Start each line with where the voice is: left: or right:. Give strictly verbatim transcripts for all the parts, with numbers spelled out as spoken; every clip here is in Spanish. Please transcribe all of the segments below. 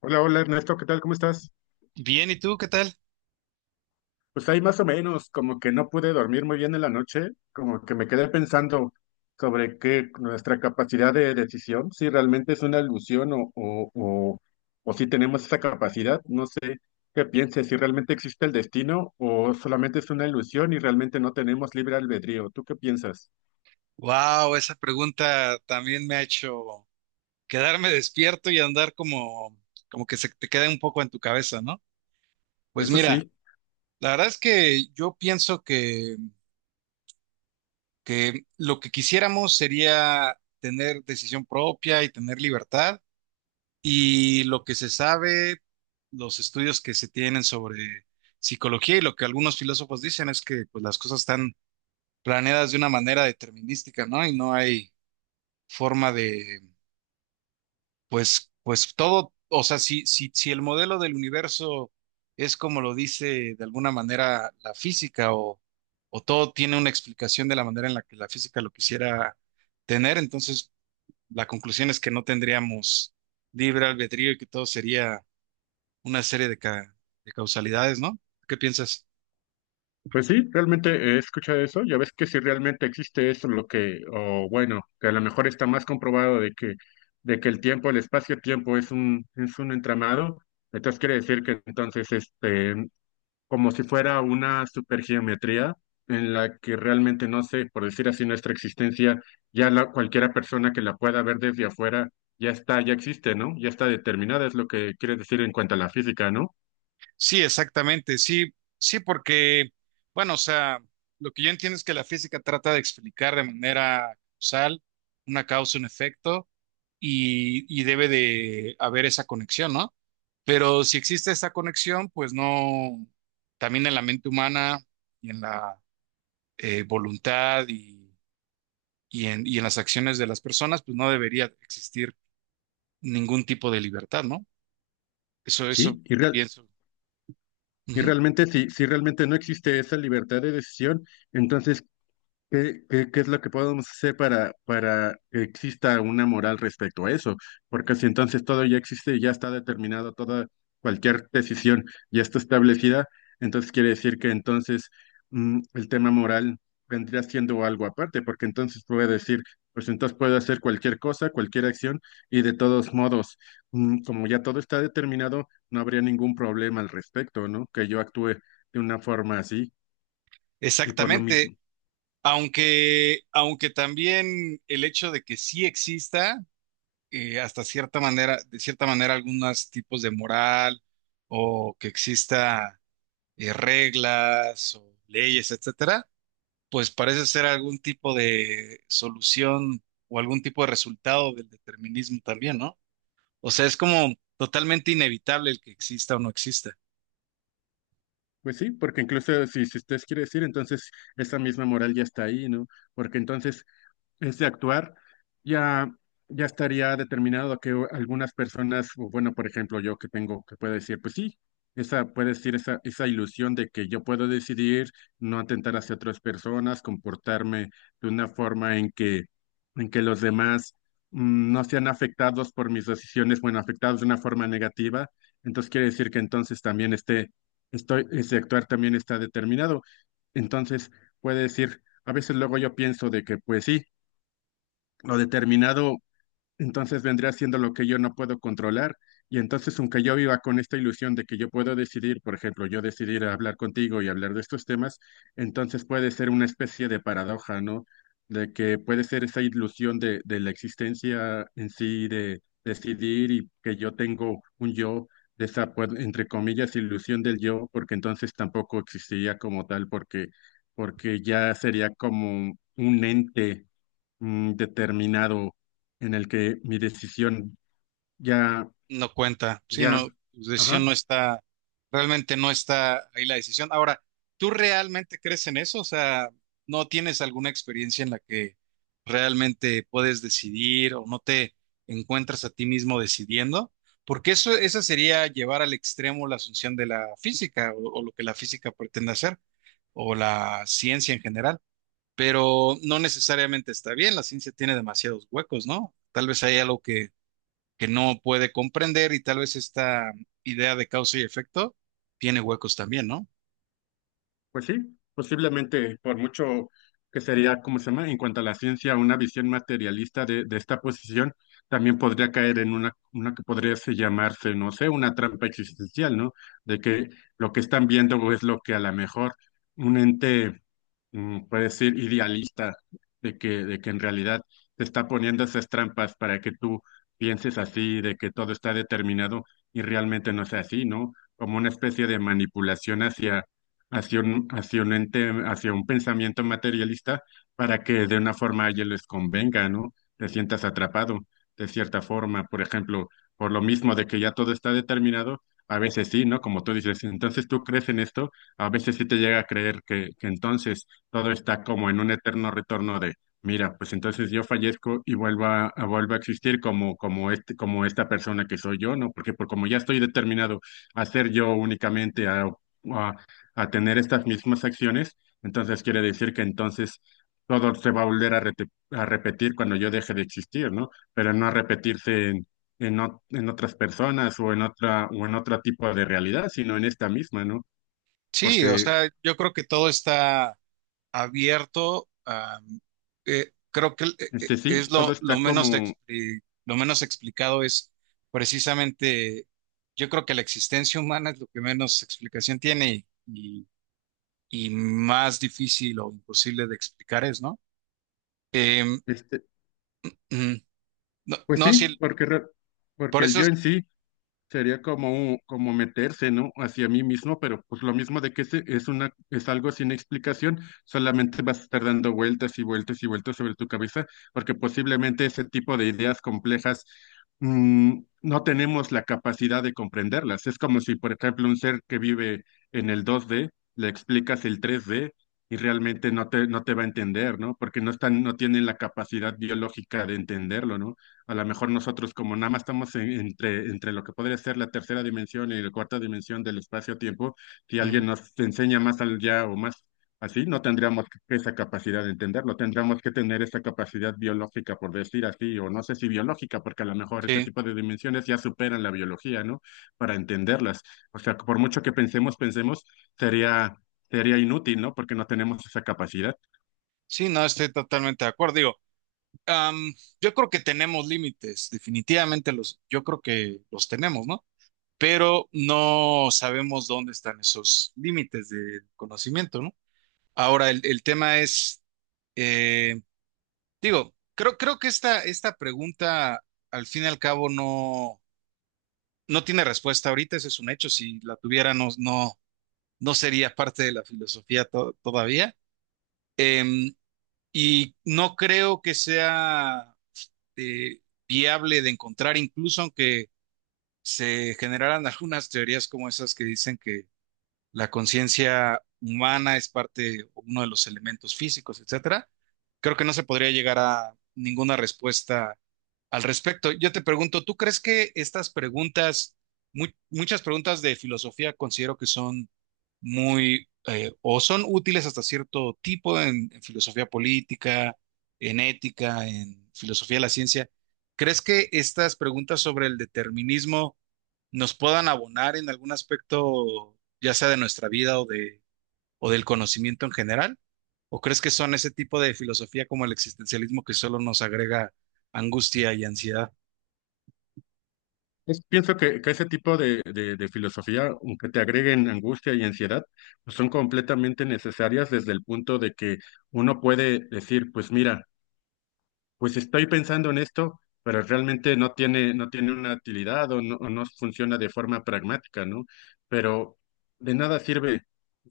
left: Hola, hola Ernesto, ¿qué tal? ¿Cómo estás?
right: Bien, ¿y tú qué tal?
left: Pues ahí más o menos, como que no pude dormir muy bien en la noche, como que me quedé pensando sobre qué nuestra capacidad de decisión, si realmente es una ilusión o, o, o, o si tenemos esa capacidad, no sé qué pienses, si realmente existe el destino o solamente es una ilusión y realmente no tenemos libre albedrío. ¿Tú qué piensas?
right: Wow, esa pregunta también me ha hecho quedarme despierto y andar como, como que se te queda un poco en tu cabeza, ¿no? Pues
left: Eso
right: mira,
left: sí.
right: la verdad es que yo pienso que, que lo que quisiéramos sería tener decisión propia y tener libertad. Y lo que se sabe, los estudios que se tienen sobre psicología y lo que algunos filósofos dicen es que pues, las cosas están planeadas de una manera determinística, ¿no? Y no hay forma de... Pues, pues todo, o sea, si, si, si el modelo del universo es como lo dice de alguna manera la física o, o todo tiene una explicación de la manera en la que la física lo quisiera tener, entonces la conclusión es que no tendríamos libre albedrío y que todo sería una serie de, ca- de causalidades, ¿no? ¿Qué piensas?
left: Pues sí, realmente he escuchado eso. Ya ves que si realmente existe eso, lo que, o bueno, que a lo mejor está más comprobado de que, de que el tiempo, el espacio-tiempo es un, es un entramado. Entonces quiere decir que entonces, este, como si fuera una supergeometría en la que realmente no sé, por decir así, nuestra existencia, ya la, cualquiera persona que la pueda ver desde afuera, ya está, ya existe, ¿no? Ya está determinada, es lo que quiere decir en cuanto a la física, ¿no?
right: Sí, exactamente, sí, sí, porque, bueno, o sea, lo que yo entiendo es que la física trata de explicar de manera causal una causa, un efecto y, y debe de haber esa conexión, ¿no? Pero si existe esa conexión, pues no, también en la mente humana y en la eh, voluntad y, y en, y en las acciones de las personas, pues no debería existir ningún tipo de libertad, ¿no? Eso, eso
left: Sí, y real,
right: pienso.
left: Y
right: Ujú.
left: realmente, si, si realmente no existe esa libertad de decisión, entonces ¿Qué, qué- qué es lo que podemos hacer para, para que exista una moral respecto a eso? Porque si entonces todo ya existe y ya está determinado, toda cualquier decisión ya está establecida, entonces quiere decir que entonces mm, el tema moral vendría siendo algo aparte, porque entonces puede decir, pues entonces puedo hacer cualquier cosa, cualquier acción, y de todos modos, mm, como ya todo está determinado, no habría ningún problema al respecto, ¿no? Que yo actúe de una forma así. Y por lo
right: Exactamente.
left: mismo.
right: Aunque, aunque también el hecho de que sí exista, eh, hasta cierta manera, de cierta manera, algunos tipos de moral o que exista eh, reglas o leyes, etcétera, pues parece ser algún tipo de solución o algún tipo de resultado del determinismo también, ¿no? O sea, es como totalmente inevitable el que exista o no exista.
left: Pues sí, porque incluso si, si usted quiere decir, entonces esa misma moral ya está ahí, ¿no? Porque entonces es de actuar, ya, ya estaría determinado que u- algunas personas, o bueno, por ejemplo, yo que tengo, que puedo decir, pues sí, esa, puede decir esa, esa ilusión de que yo puedo decidir no atentar hacia otras personas, comportarme de una forma en que, en que los demás mm, no sean afectados por mis decisiones, bueno, afectados de una forma negativa. Entonces quiere decir que entonces también este, estoy, ese actuar también está determinado. Entonces puede decir, a veces luego yo pienso de que, pues sí, lo determinado entonces vendría siendo lo que yo no puedo controlar. Y entonces, aunque yo viva con esta ilusión de que yo puedo decidir, por ejemplo, yo decidir hablar contigo y hablar de estos temas, entonces puede ser una especie de paradoja, ¿no? De que puede ser esa ilusión de, de la existencia en sí, de decidir y que yo tengo un yo, de esa, pues, entre comillas, ilusión del yo, porque entonces tampoco existiría como tal, porque, porque ya sería como un ente mm, determinado en el que mi decisión ya,
right: No cuenta. Sí,
left: ya,
right: no, tu decisión no
left: ajá.
right: está, realmente no está ahí la decisión. Ahora, ¿tú realmente crees en eso? O sea, ¿no tienes alguna experiencia en la que realmente puedes decidir o no te encuentras a ti mismo decidiendo? Porque eso, esa sería llevar al extremo la asunción de la física o, o lo que la física pretende hacer o la ciencia en general. Pero no necesariamente está bien, la ciencia tiene demasiados huecos, ¿no? Tal vez hay algo que que no puede comprender y tal vez esta idea de causa y efecto tiene huecos también, ¿no?
left: Pues sí, posiblemente, por mucho que sería, ¿cómo se llama? En cuanto a la ciencia, una visión materialista de, de esta posición, también podría caer en una, una que podría se llamarse, no sé, una trampa existencial, ¿no? De que lo que están viendo es lo que a lo mejor un ente mm, puede decir idealista, de que, de que en realidad te está poniendo esas trampas para que tú pienses así, de que todo está determinado y realmente no es así, ¿no? Como una especie de manipulación hacia un, hacia un ente, hacia un pensamiento materialista para que de una forma a ellos les convenga, ¿no? Te sientas atrapado de cierta forma, por ejemplo, por lo mismo de que ya todo está determinado, a veces sí, ¿no? Como tú dices, entonces tú crees en esto, a veces sí te llega a creer que, que entonces todo está como en un eterno retorno de, mira, pues entonces yo fallezco y vuelvo a, a- vuelvo a existir como, como este, como esta persona que soy yo, ¿no? Porque por como ya estoy determinado a ser yo únicamente, a, a tener estas mismas acciones, entonces quiere decir que entonces todo se va a volver a, rete- a repetir cuando yo deje de existir, ¿no? Pero no a repetirse en, en, ot- en otras personas o en otra o en otro tipo de realidad, sino en esta misma, ¿no?
right: Sí, o
left: Porque
right: sea, yo creo que todo está abierto. A- eh, creo que eh, eh,
left: este sí,
right: es
left: todo
right: lo, lo
left: está
right: menos,
left: como
right: expli- lo menos explicado es precisamente, yo creo que la existencia humana es lo que menos explicación tiene y, y y más difícil o imposible de explicar es, ¿no? Em,
left: este,
right: ujú. No,
left: pues
right: no,
left: sí,
right: sí,
left: porque re-
right: por
left: porque el
right: eso
left: yo
right: es...
left: en sí sería como, un- como meterse, ¿no? Hacia mí mismo, pero pues lo mismo de que es, es una, es algo sin explicación, solamente vas a estar dando vueltas y vueltas y vueltas sobre tu cabeza, porque posiblemente ese tipo de ideas complejas mm, no tenemos la capacidad de comprenderlas. Es como si, por ejemplo, un ser que vive en el dos D, le explicas el tres D y realmente no te, no te va a entender, ¿no? Porque no están, no tienen la capacidad biológica de entenderlo, ¿no? A lo mejor nosotros como nada más estamos en- entre, entre lo que podría ser la tercera dimensión y la cuarta dimensión del espacio-tiempo, si
right: ujú,
left: alguien nos enseña más allá o más así, no tendríamos esa capacidad de entenderlo, tendríamos que tener esa capacidad biológica, por decir así, o no sé si biológica, porque a lo mejor ese
right: sí.
left: tipo de dimensiones ya superan la biología, ¿no? Para entenderlas. O sea, por mucho que pensemos, pensemos, sería, sería inútil, ¿no? Porque no tenemos esa capacidad.
right: Sí, no, estoy totalmente de acuerdo. Digo, am, yo creo que tenemos límites, definitivamente los, yo creo que los tenemos, ¿no? Pero no sabemos dónde están esos límites del conocimiento, ¿no? Ahora, el, el tema es, eh, digo, creo, creo que esta, esta pregunta, al fin y al cabo, no, no tiene respuesta ahorita, ese es un hecho. Si la tuviera, no, no, no sería parte de la filosofía to- todavía. Em, y no creo que sea eh, viable de encontrar, incluso aunque se generaran algunas teorías como esas que dicen que la conciencia humana es parte, uno de los elementos físicos, etcétera. Creo que no se podría llegar a ninguna respuesta al respecto. Yo te pregunto, ¿tú crees que estas preguntas, mu- muchas preguntas de filosofía considero que son muy eh, o son útiles hasta cierto tipo en, en filosofía política, en ética, en filosofía de la ciencia? ¿Crees que estas preguntas sobre el determinismo nos puedan abonar en algún aspecto, ya sea de nuestra vida o de, o del conocimiento en general? ¿O crees que son ese tipo de filosofía como el existencialismo que solo nos agrega angustia y ansiedad?
left: Es- pienso que, que ese tipo de, de- de filosofía, aunque te agreguen angustia y ansiedad, pues son completamente necesarias desde el punto de que uno puede decir, pues mira, pues estoy pensando en esto, pero realmente no tiene, no tiene una utilidad o no, o no funciona de forma pragmática, ¿no? Pero de nada sirve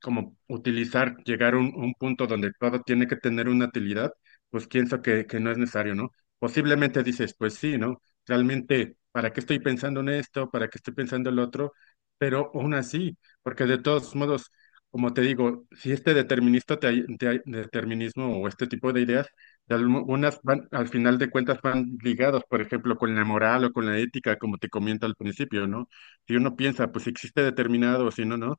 left: como utilizar, llegar a un, un punto donde todo tiene que tener una utilidad, pues pienso que, que no es necesario, ¿no? Posiblemente dices, pues sí, ¿no? Realmente, ¿para qué estoy pensando en esto? ¿Para qué estoy pensando en lo otro? Pero aún así, porque de todos modos, como te digo, si este determinista te, ay- te ay- determinismo o este tipo de ideas, y algunas van, al final de cuentas, van ligadas, por ejemplo, con la moral o con la ética, como te comento al principio, ¿no? Si uno piensa, pues si existe determinado o si no, no,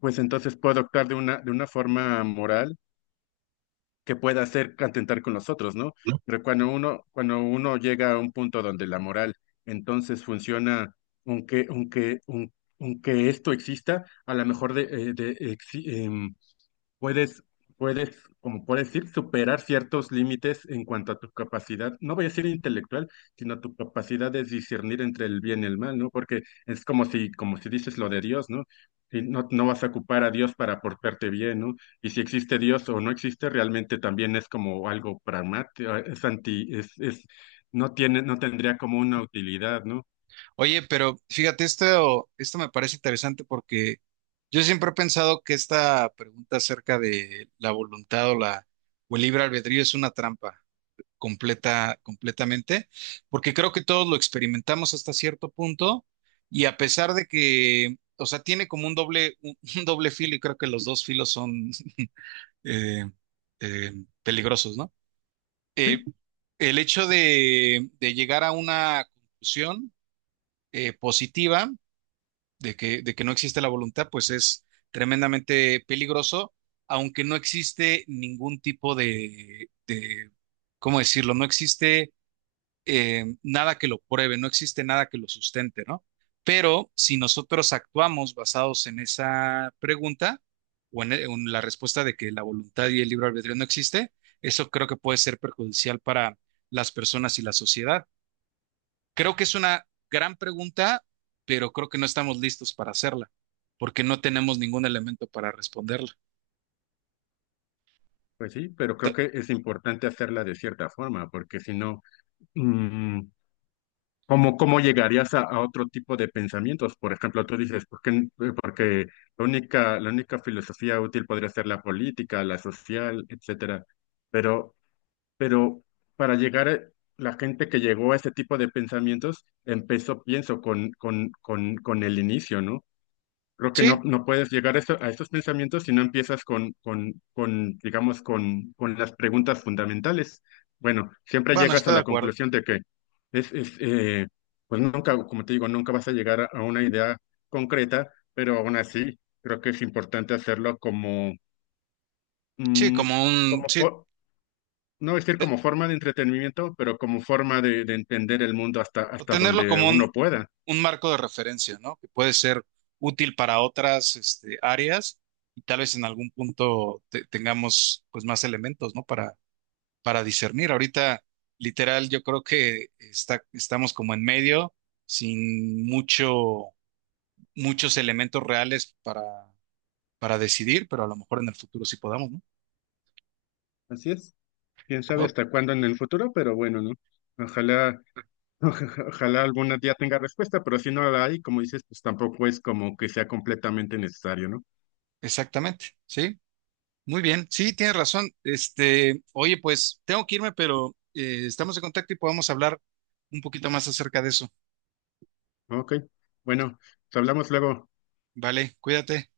left: pues entonces puedo actuar de una, de una forma moral que pueda hacer atentar con los otros, ¿no? Pero cuando uno, cuando uno llega a un punto donde la moral entonces funciona, aunque, aunque, aun- aunque esto exista, a lo mejor de, eh, de, exi- em, puedes, puedes, como puedes decir, superar ciertos límites en cuanto a tu capacidad, no voy a decir intelectual, sino tu capacidad de discernir entre el bien y el mal, ¿no? Porque es como si, como si dices lo de Dios, ¿no? Y no, no vas a ocupar a Dios para portarte bien, ¿no? Y si existe Dios o no existe, realmente también es como algo pragmático, eh, es anti, es, es, no tiene, no tendría como una utilidad, ¿no?
right: Oye, pero fíjate, esto, esto me parece interesante porque yo siempre he pensado que esta pregunta acerca de la voluntad o la o el libre albedrío es una trampa. Completa, completamente, porque creo que todos lo experimentamos hasta cierto punto y a pesar de que, o sea, tiene como un doble, un, un doble filo y creo que los dos filos son eh, eh, peligrosos, ¿no? Eh,
left: Sí,
right: el hecho de, de llegar a una conclusión eh, positiva de que, de que no existe la voluntad, pues es tremendamente peligroso, aunque no existe ningún tipo de, de ¿cómo decirlo? No existe eh, nada que lo pruebe, no existe nada que lo sustente, ¿no? Pero si nosotros actuamos basados en esa pregunta o en, en la respuesta de que la voluntad y el libre albedrío no existe, eso creo que puede ser perjudicial para las personas y la sociedad. Creo que es una gran pregunta, pero creo que no estamos listos para hacerla, porque no tenemos ningún elemento para responderla.
left: pues sí, pero creo
right: T-
left: que es importante hacerla de cierta forma, porque si no, mm, ¿Cómo, cómo llegarías a, a otro tipo de pensamientos? Por ejemplo, tú dices, ¿por qué, n- eh, porque la única, la única filosofía útil podría ser la política, la social, etcétera. Pero, pero para llegar a la gente que llegó a ese tipo de pensamientos, empezó, pienso, con, con, con, con el inicio, ¿no? Creo que no,
right: Sí,
left: no puedes llegar a, eso- a esos pensamientos si no empiezas con, con, con, digamos, con, con las preguntas fundamentales. Bueno, siempre
right: bueno,
left: llegas a
right: estoy de
left: la
right: acuerdo.
left: conclusión de que es, es, eh, pues nunca, como te digo, nunca vas a llegar a, a una idea concreta, pero aún así creo que es importante hacerlo como,
right: Sí,
left: mm,
right: como un,
left: como
right: sí,
left: fo- no decir
right: eh,
left: como forma de entretenimiento, pero como forma de, de entender el mundo hasta, hasta
right: tenerlo
left: donde
right: como un,
left: uno pueda.
right: un marco de referencia, ¿no? Que puede ser útil para otras, este, áreas y tal vez en algún punto te- tengamos, pues, más elementos, ¿no? Para, para discernir. Ahorita, literal, yo creo que está, estamos como en medio, sin mucho, muchos elementos reales para, para decidir, pero a lo mejor en el futuro sí podamos, ¿no?
left: Así es. Quién sabe
right: Ok,
left: hasta cuándo en el futuro, pero bueno, ¿no? Ojalá. Oja- Ojalá algún día tenga respuesta, pero si no la hay, como dices, pues tampoco es como que sea completamente necesario, ¿no?
right: exactamente, sí. Muy bien, sí, tienes razón. Este, oye, pues tengo que irme, pero eh, estamos en contacto y podemos hablar un poquito más acerca de eso.
left: Ok, bueno, te hablamos luego.
right: Vale, cuídate.